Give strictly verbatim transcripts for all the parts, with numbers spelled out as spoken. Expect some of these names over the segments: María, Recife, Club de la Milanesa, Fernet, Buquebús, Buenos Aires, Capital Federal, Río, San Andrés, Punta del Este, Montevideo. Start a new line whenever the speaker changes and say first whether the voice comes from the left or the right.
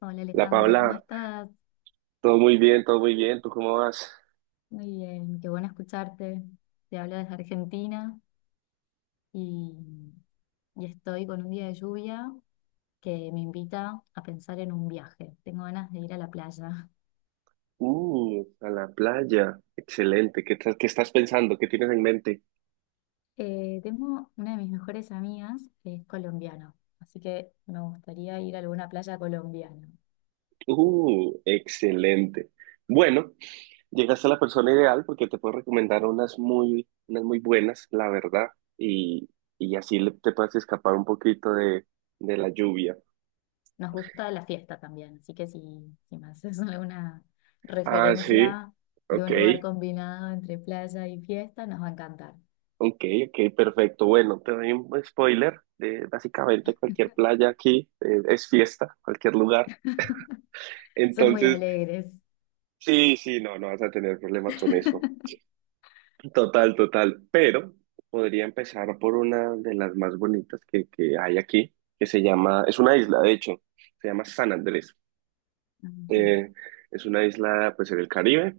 left: Hola
right: La
left: Alejandro, ¿cómo
right: Paula,
left: estás?
right: todo muy bien, todo muy bien. ¿Tú cómo vas?
left: Muy bien, qué bueno escucharte. Te hablo desde Argentina y, y estoy con un día de lluvia que me invita a pensar en un viaje. Tengo ganas de ir a la playa.
right: Uh, a la playa. Excelente. ¿Qué, tal- qué estás pensando? ¿Qué tienes en mente?
left: Eh, tengo una de mis mejores amigas que es colombiana, así que me gustaría ir a alguna playa colombiana.
right: Uh, excelente. Bueno, llegaste a la persona ideal porque te puedo recomendar unas muy, unas muy buenas, la verdad, y, y así le- te puedes escapar un poquito de, de la lluvia.
left: Nos gusta la fiesta también, así que si, si me haces alguna
right: Ah, sí.
left: referencia de
right: Ok,
left: un lugar combinado entre playa y fiesta, nos va a encantar.
right: ok, ok, perfecto. Bueno, te doy un spoiler de básicamente cualquier playa aquí, eh, es fiesta, cualquier lugar.
left: Son muy
right: Entonces,
left: alegres.
right: sí, sí, no, no vas a tener problemas con eso. Total, total. Pero podría empezar por una de las más bonitas que, que hay aquí, que se llama, es una isla, de hecho, se llama San Andrés.
left: Mm.
right: Eh, es una isla, pues, en el Caribe.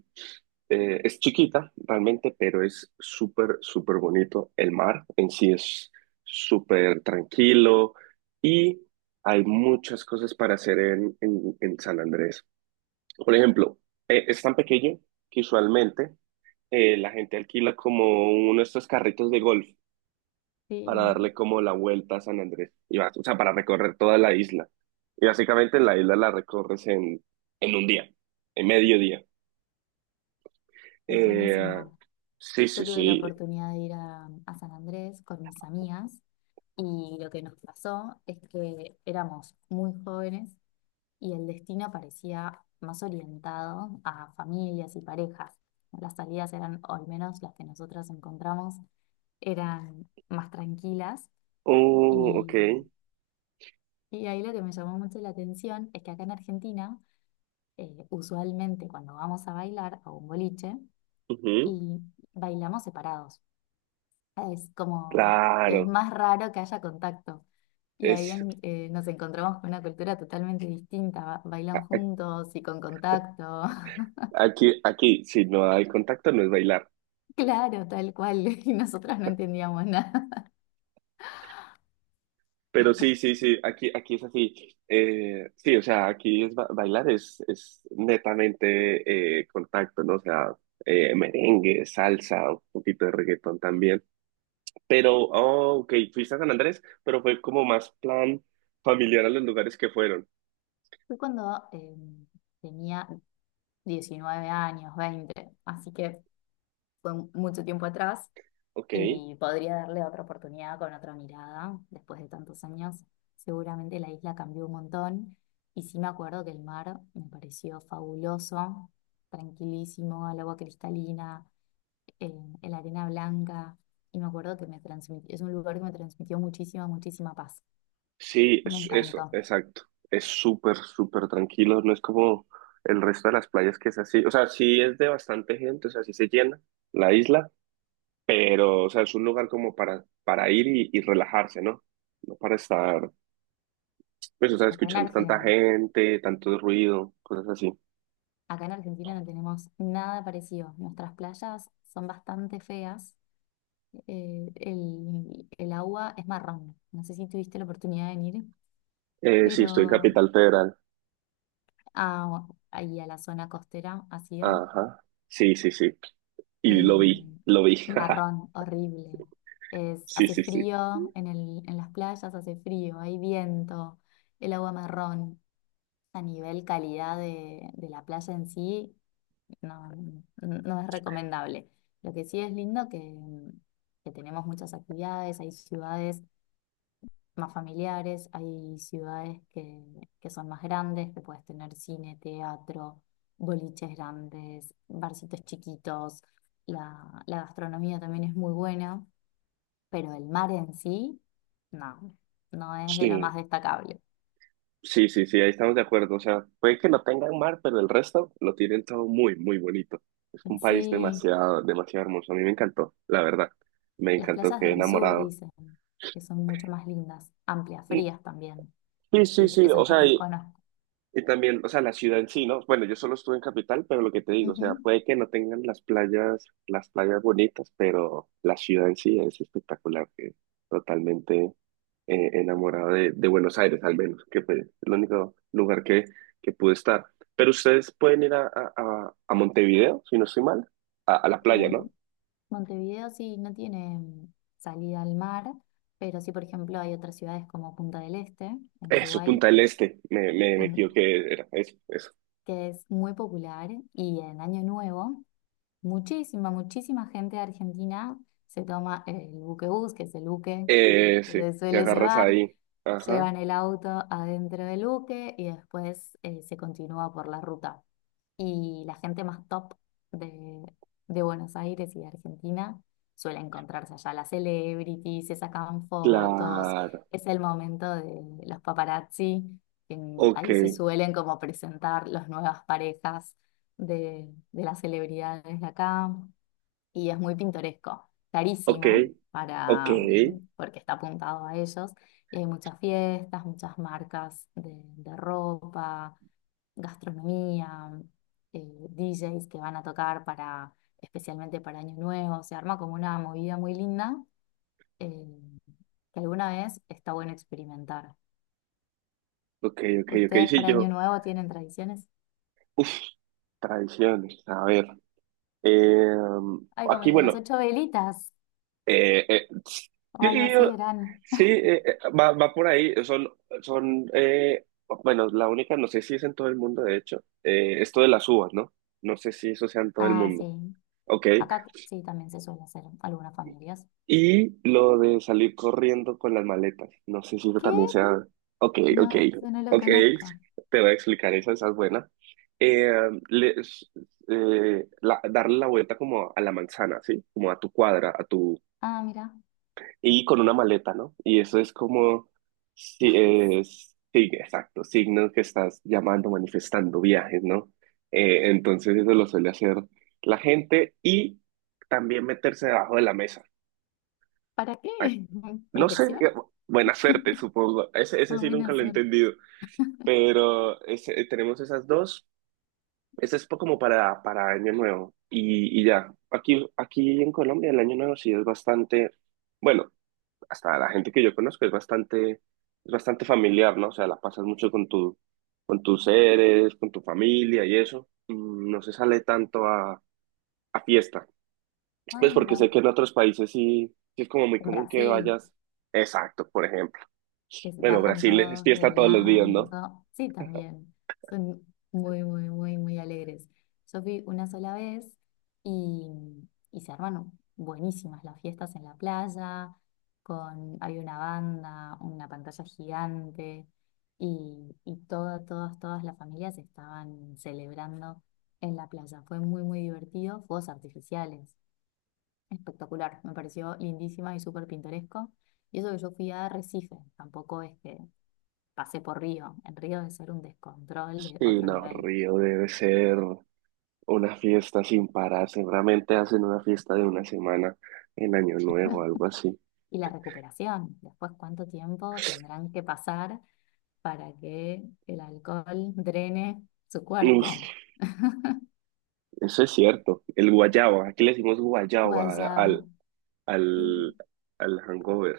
right: Eh, es chiquita, realmente, pero es súper, súper bonito. El mar en sí es súper tranquilo y hay muchas cosas para hacer en, en en San Andrés. Por ejemplo, eh, es tan pequeño que usualmente eh, la gente alquila como uno de estos carritos de golf
left: Sí,
right: para
left: sí,
right: darle como la vuelta a San Andrés, y vas- o sea, para recorrer toda la isla. Y básicamente la isla la recorres en, en un día, en medio día.
left: es
right: Eh,
left: buenísimo.
right: sí,
left: Yo
right: sí,
left: tuve la
right: sí.
left: oportunidad de ir a, a San Andrés con mis amigas y lo que nos pasó es que éramos muy jóvenes y el destino parecía más orientado a familias y parejas. Las salidas eran, o al menos las que nosotras encontramos, eran más tranquilas
right: Oh, ok.
left: y, y ahí lo que me llamó mucho la atención es que acá en Argentina, eh, usualmente cuando vamos a bailar a un boliche,
right: Ujú.
left: y bailamos separados. Es como, es
right: Claro.
left: más raro que haya contacto. Y ahí
right: Es,
left: en- eh, nos encontramos con una cultura totalmente distinta. ba- Bailan juntos y con contacto.
right: aquí, aquí, si no hay contacto, no es bailar.
left: Claro, tal cual. Y nosotras no entendíamos nada.
right: Pero sí, sí, sí, aquí, aquí es así. Eh, sí, o sea, aquí es ba- bailar es, es netamente eh, contacto, ¿no? O sea, eh, merengue, salsa, un poquito de reggaetón también. Pero, oh, ok, fuiste a San Andrés, pero fue como más plan familiar a los lugares que fueron.
left: Fue cuando eh, tenía diecinueve años, veinte. Así que fue mucho tiempo atrás,
right: Ok,
left: y podría darle otra oportunidad con otra mirada después de tantos años. Seguramente la isla cambió un montón y sí me acuerdo que el mar me pareció fabuloso, tranquilísimo, el agua cristalina, eh, la arena blanca y me acuerdo que me transmitió, es un lugar que me transmitió muchísima, muchísima paz.
right: sí,
left: Me
right: es- eso,
left: encantó.
right: exacto. Es súper, súper tranquilo, no es como el resto de las playas que es así. O sea, sí es de bastante gente, o sea, sí se llena la isla. Pero, o sea, es un lugar como para, para ir y, y relajarse, ¿no? No para estar, pues, o sea,
left: Acá en
right: escuchando tanta
left: Argen-
right: gente, tanto ruido, cosas así.
left: Acá en Argentina no tenemos nada parecido. Nuestras playas son bastante feas, eh, el, el agua es marrón. No sé si tuviste la oportunidad de venir,
right: Eh, sí, estoy en
left: pero
right: Capital Federal.
left: ah, ahí a la zona costera ha sido
right: Ajá. Sí, sí, sí. Y lo
left: eh,
right: vi, lo vi.
left: marrón, horrible. Es,
right: Sí,
left: hace
right: sí, sí.
left: frío en el, en las playas, hace frío, hay viento, el agua marrón. A nivel calidad de, de la playa en sí, no, no es recomendable. Lo que sí es lindo que, que tenemos muchas actividades, hay ciudades más familiares, hay ciudades que, que son más grandes, que puedes tener cine, teatro, boliches grandes, barcitos chiquitos, la, la gastronomía también es muy buena, pero el mar en sí, no, no es de lo
right: Sí,
left: más destacable.
right: sí, sí, sí, ahí estamos de acuerdo. O sea, puede que no tengan mar, pero el resto lo tienen todo muy, muy bonito. Es un país
left: Sí,
right: demasiado, demasiado hermoso. A mí me encantó, la verdad. Me
left: las
right: encantó,
left: playas
right: quedé
left: del sur
right: enamorado.
left: dicen que son mucho más lindas, amplias,
right: Mm.
left: frías también.
right: Sí, sí,
left: Eh,
right: sí. O
left: esas no
right: sea,
left: las
right: y,
left: conozco.
right: Y también, o sea, la ciudad en sí, ¿no? Bueno, yo solo estuve en Capital, pero lo que te digo, o sea,
left: Ujú.
right: puede que no tengan las playas, las playas bonitas, pero la ciudad en sí es espectacular, que totalmente eh, enamorado de, de Buenos Aires, al menos, que fue el único lugar que, que pude estar. Pero ustedes pueden ir a, a, a- a Montevideo, si no estoy mal, a, a la playa, ¿no?
left: En- Montevideo sí no tiene mm, salida al mar, pero sí, por ejemplo, hay otras ciudades como Punta del Este, en
right: Eso,
left: Uruguay,
right: Punta del Este, me, me, me
left: un-
right: equivoqué, era eso, eso.
left: que es muy popular y en Año Nuevo, muchísima, muchísima gente de Argentina se toma el buquebús, que es el buque que,
right: Eh,
left: que
right: sí,
left: se
right: que
left: suele
right: agarras
left: llevar,
right: ahí. Ajá,
left: llevan el auto adentro del buque y después eh, se continúa por la ruta. Y la gente más top de, de Buenos Aires y de Argentina suele encontrarse allá. Las celebrities se sacan fotos,
right: claro.
left: es el momento de los paparazzi, que
right: Ok,
left: ahí se suelen como presentar las nuevas parejas de, de las celebridades de acá. Y es muy pintoresco,
right: Ok,
left: carísimo,
right: ok,
left: para, porque está apuntado a ellos. Y hay muchas fiestas, muchas marcas de de ropa, gastronomía, eh, D Js que van a tocar para, especialmente para Año Nuevo, se arma como una movida muy linda, eh, que alguna vez está bueno experimentar.
right: ok, ok, ok.
left: ¿Ustedes
right: Sí,
left: para
right: yo,
left: Año Nuevo tienen tradiciones?
right: uff, tradiciones, a ver. eh,
left: Ay, como
right: Aquí,
left: la de las
right: bueno,
left: ocho velitas
right: eh, eh,
left: o algo
right: sí,
left: así
right: yo-
left: eran.
right: sí, eh, eh, va, va por ahí. Son, son, eh, bueno, la única, no sé si es en todo el mundo, de hecho, eh, esto de las uvas, ¿no? No sé si eso sea en todo el
left: Ah,
right: mundo.
left: sí.
right: Ok.
left: Acá t- sí también se suele hacer en algunas familias.
right: Y lo de salir corriendo con las maletas. No sé si eso
left: ¿Qué?
right: también sea... Ok, ok,
left: No, eso no lo
right: ok.
left: conozco.
right: te voy a explicar eso, esa es buena. Eh, les- eh, la- darle la vuelta como a la manzana, ¿sí? Como a tu cuadra, a tu...
left: Ah, mira,
right: Y con una maleta, ¿no? Y eso es como... Sí,
left: viajes.
right: es, sí, exacto. Signos que estás llamando, manifestando viajes, ¿no? Eh, entonces eso lo suele hacer la gente y también meterse debajo de la mesa.
left: ¿Para qué?
right: No sé,
left: ¿Protección?
right: eh, buena suerte, supongo. Ese, ese
left: Ah,
right: sí nunca
left: buena
right: lo he
left: suerte.
right: entendido, pero ese- eh, tenemos esas dos. Ese es po- como para, para Año Nuevo y, y ya. Aquí, aquí en Colombia el Año Nuevo sí es bastante, bueno, hasta la gente que yo conozco es bastante, es bastante familiar, ¿no? O sea, la pasas mucho con tu, con tus seres, con tu familia y eso. Mm, No se sale tanto a, a fiesta.
left: Ah,
right: Pues porque sé
left: mira.
right: que en otros países sí, sí es como muy
left: En
right: común que
left: Brasil,
right: vayas. Exacto, por ejemplo.
left: que se
right: Bueno,
left: bajan
right: Brasil es
left: todos de
right: fiesta todos los días, ¿no?
left: blanco. Sí, también. Son muy, muy, muy, muy alegres. Yo fui una sola vez y, y se arman buenísimas las fiestas en la playa, con, hay una banda, una pantalla gigante y, y todas, todas, todas las familias estaban celebrando en la playa. Fue muy, muy divertido. Fuegos artificiales. Espectacular. Me pareció lindísima y súper pintoresco. Y eso que yo fui a Recife, tampoco es que... Pasé por Río. En Río debe ser un descontrol de
right: Sí,
left: otro
right: no,
left: nivel.
right: Río debe ser una fiesta sin parar. Seguramente hacen una fiesta de una semana en Año Nuevo, algo así.
left: Y la recuperación. Después, ¿cuánto tiempo tendrán que pasar para que el alcohol drene su
right: Uf,
left: cuerpo?
right: eso es cierto. El guayaba, aquí le decimos guayaba
left: Guayaba.
right: al,
left: Y,
right: al, al hangover.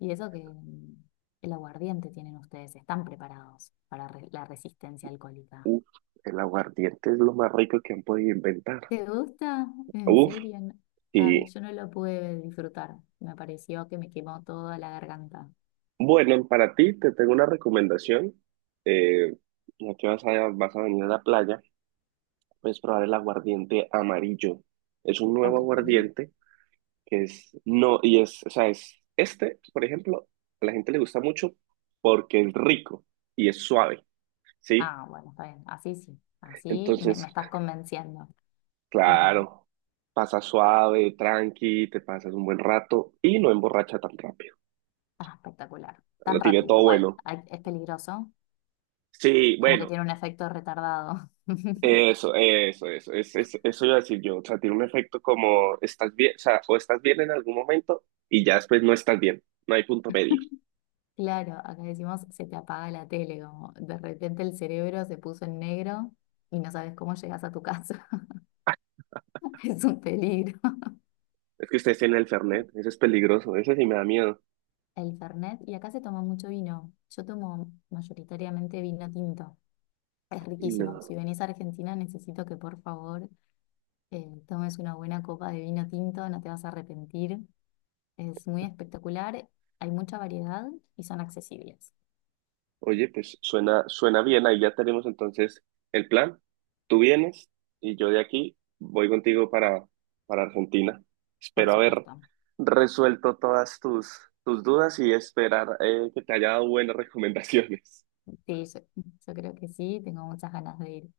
left: y eso que mm, el aguardiente tienen ustedes. Están preparados para re- la resistencia alcohólica.
right: Uf, el aguardiente es lo más rico que han podido inventar.
left: ¿Te gusta? ¿En
right: Uf,
left: serio? No- a mí,
right: y
left: yo no lo pude disfrutar. Me pareció que me quemó toda la garganta.
right: bueno, para ti te tengo una recomendación. Eh, ya que vas a, vas a venir a la playa, puedes probar el aguardiente amarillo. Es un nuevo
left: Ok.
right: aguardiente que es, no, y es, o sea, es, este, por ejemplo, a la gente le gusta mucho porque es rico y es suave, ¿sí?
left: Ah, bueno, está bien. Así sí. Así me,
right: Entonces,
left: me estás convenciendo. Porque
right: claro, pasa suave, tranqui, te pasas un buen rato y no emborracha tan rápido.
left: ah, espectacular.
right: Lo
left: Tan
right: tiene
left: rápido
right: todo
left: igual.
right: bueno.
left: Ay, es peligroso.
right: Sí,
left: Como que
right: bueno,
left: tiene un efecto retardado.
right: eso, eso, eso, es, es- eso iba a decir yo. O sea, tiene un efecto como estás bien, o sea, o estás bien en algún momento y ya después no estás bien. No hay punto medio.
left: Claro, acá decimos se te apaga la tele, como de repente el cerebro se puso en negro y no sabes cómo llegas a tu casa. Es un peligro.
right: Es que ustedes tienen el Fernet, eso es peligroso, eso sí me da miedo.
left: El Fernet, y acá se toma mucho vino. Yo tomo mayoritariamente vino tinto. Es riquísimo.
right: No.
left: Si venís a Argentina, necesito que por favor eh, tomes una buena copa de vino tinto, no te vas a arrepentir. Es muy espectacular, hay mucha variedad y son accesibles,
right: Oye, pues suena, suena bien, ahí ya tenemos entonces el plan. Tú vienes y yo de aquí voy contigo para, para Argentina.
left: por
right: Espero haber
left: supuesto.
right: resuelto todas tus, tus dudas y esperar eh, que te haya dado buenas recomendaciones.
left: Sí, yo, yo creo que sí, tengo muchas ganas de ir.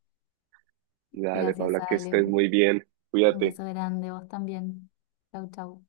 right: Dale,
left: Gracias,
right: Paula, que
left: Ale.
right: estés muy bien.
left: Un
right: Cuídate.
left: beso grande, vos también. Chau, chau.